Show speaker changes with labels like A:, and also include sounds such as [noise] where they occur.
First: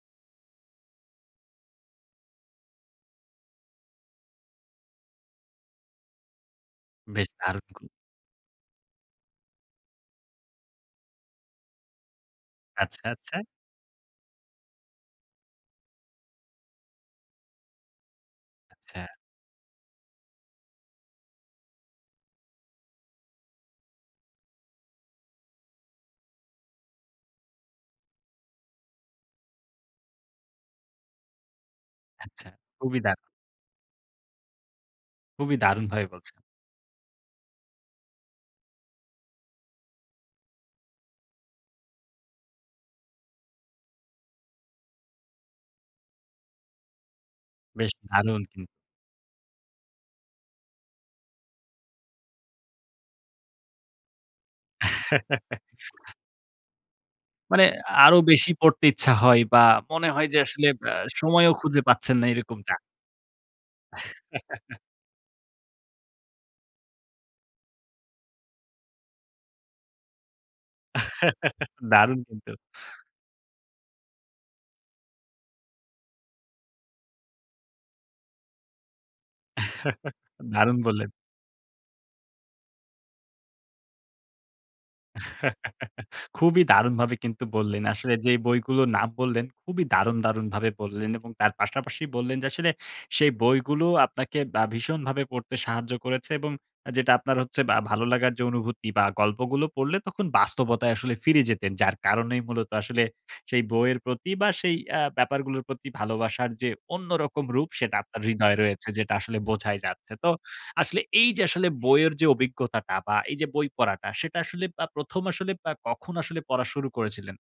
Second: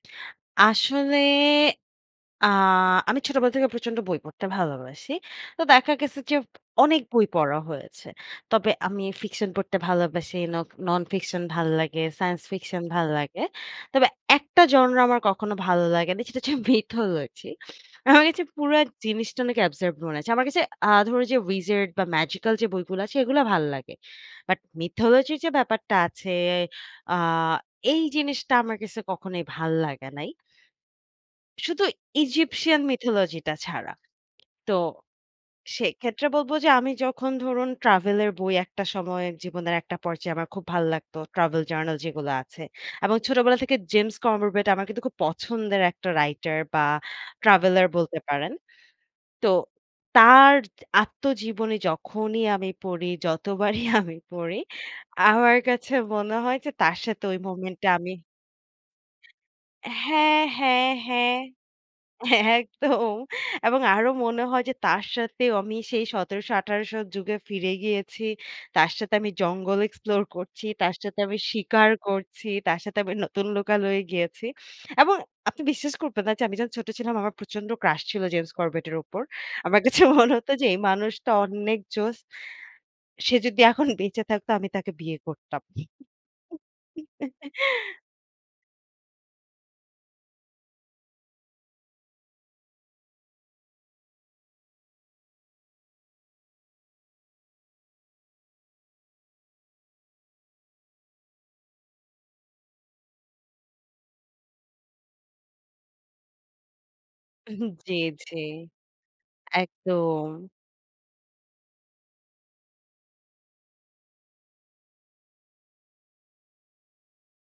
A: আসলে আ আমি ছোটবেলা থেকে প্রচন্ড বই পড়তে ভালোবাসি। তো দেখা গেছে যে, অনেক বই
B: বেশ
A: পড়া
B: দারুণ গুন।
A: হয়েছে। তবে আমি ফিকশন পড়তে ভালোবাসি, নক ননফিকশন ভাল্লাগে, সায়েন্স ফিকশন
B: আচ্ছা,
A: ভাল্লাগে।
B: আচ্ছা।
A: তবে একটা genre আমার কখনো ভালো লাগে নি। সেটা হচ্ছে mythology. [scoffs] আমার কাছে পুরা
B: আচ্ছা।
A: জিনিসটা অনেক absurd মনে হয়েছে। আমার কাছে আ ধরো যে, wizard বা ম্যাজিক্যাল যে বইগুলা আছে এগুলা ভাল্লাগে। বাট mythology র যে ব্যাপারটা আছে, আ এই জিনিসটা আমার কাছে কখনোই ভাল্লাগে নাই। শুধু
B: আচ্ছা,
A: Egyptian
B: খুবই দারুন।
A: mythology টা ছাড়া। তো
B: খুবই দারুণভাবে
A: সেইক্ষেত্রে
B: বলছেন।
A: বলব যে, আমি যখন ধরুন ট্রাভেলের বই ১ টা সময় জীবনের ১ টা পর্যায়ে আমার খুব ভালো লাগতো, travel journal যেগুলো আছে। এবং ছোটবেলা থেকে James Corbett আমার কিন্তু খুব পছন্দের একটা রাইটার বা ট্রাভেলার
B: বেশ
A: বলতে
B: দারুণ
A: পারেন।
B: কিন্তু।
A: তো তার আত্মজীবনী যখনই আমি পড়ি, যতবারই [scoffs] আমি পড়ি, আমার কাছে
B: [laughs]
A: মনে হয় যে তার সাথে ঐ
B: মানে
A: মোমেন্টে আমি
B: আরো বেশি পড়তে ইচ্ছা হয় বা মনে হয় যে,
A: হ্যাঁ,
B: আসলে
A: হ্যাঁ,
B: অ্যা
A: হ্যাঁ।
B: সময়ও খুঁজে পাচ্ছেন না এরকমটা।
A: একদম। এবং আরো মনে হয় যে,
B: [chuckles]
A: তার সাথেও আমি সেই ১৭০০ ১৮০০ র যুগে ফিরে গিয়েছি। তার সাথে আমি জঙ্গল এক্সপ্লোর করছি, তার সাথে আমি
B: [laughs]
A: শিকার
B: দারুণ
A: করছি,
B: কিন্তু।
A: তার সাথে আমি নতুন লোকালয়ে গিয়েছি এবং আপনি বিশ্বাস করবেন না যে, আমি যখন ছোট ছিলাম আমার প্রচন্ড ক্রাশ ছিল James Corbett এর উপর। আমার কাছে
B: [chuckles]
A: মনে [scoffs] হত যে,
B: দারুণ
A: এই
B: বললেন।
A: মানুষটা অন্নেক জোস। সে যদি এখন [scoffs] বেঁচে থাকত আমি তাকে বিয়ে করতাম।
B: [laughs] খুবই দারুণভাবে কিন্তু বললেন।
A: [laughs]
B: আসলে যে বইগুলো নাম বললেন খুবই দারুণ, দারুণভাবে বললেন এবং তার পাশাপাশি বললেন যে, আসলে সেই বইগুলো আপনাকে আ ভীষণভাবে পড়তে সাহায্য করেছে এবং যেটা আপনার হচ্ছে বা ভালো লাগার যে অনুভূতি বা গল্পগুলো পড়লে তখন বাস্তবতায় আসলে ফিরে যেতেন। যার কারণেই মূলত আসলে সেই বইয়ের প্রতি বা সেই আ ব্যাপারগুলোর প্রতি ভালোবাসার যে অন্যরকম রূপ
A: [scoffs] জি,
B: সেটা আপনার
A: জি।
B: হৃদয়ে রয়েছে যেটা আসলে বোঝাই যাচ্ছে। তো
A: একদম।
B: আসলে এই যে আসলে বইয়ের যে, অভিজ্ঞতাটা বা এই যে বই পড়াটা সেটা আসলে আব ১ম আসলে আ কখন আসলে পড়া শুরু করেছিলেন?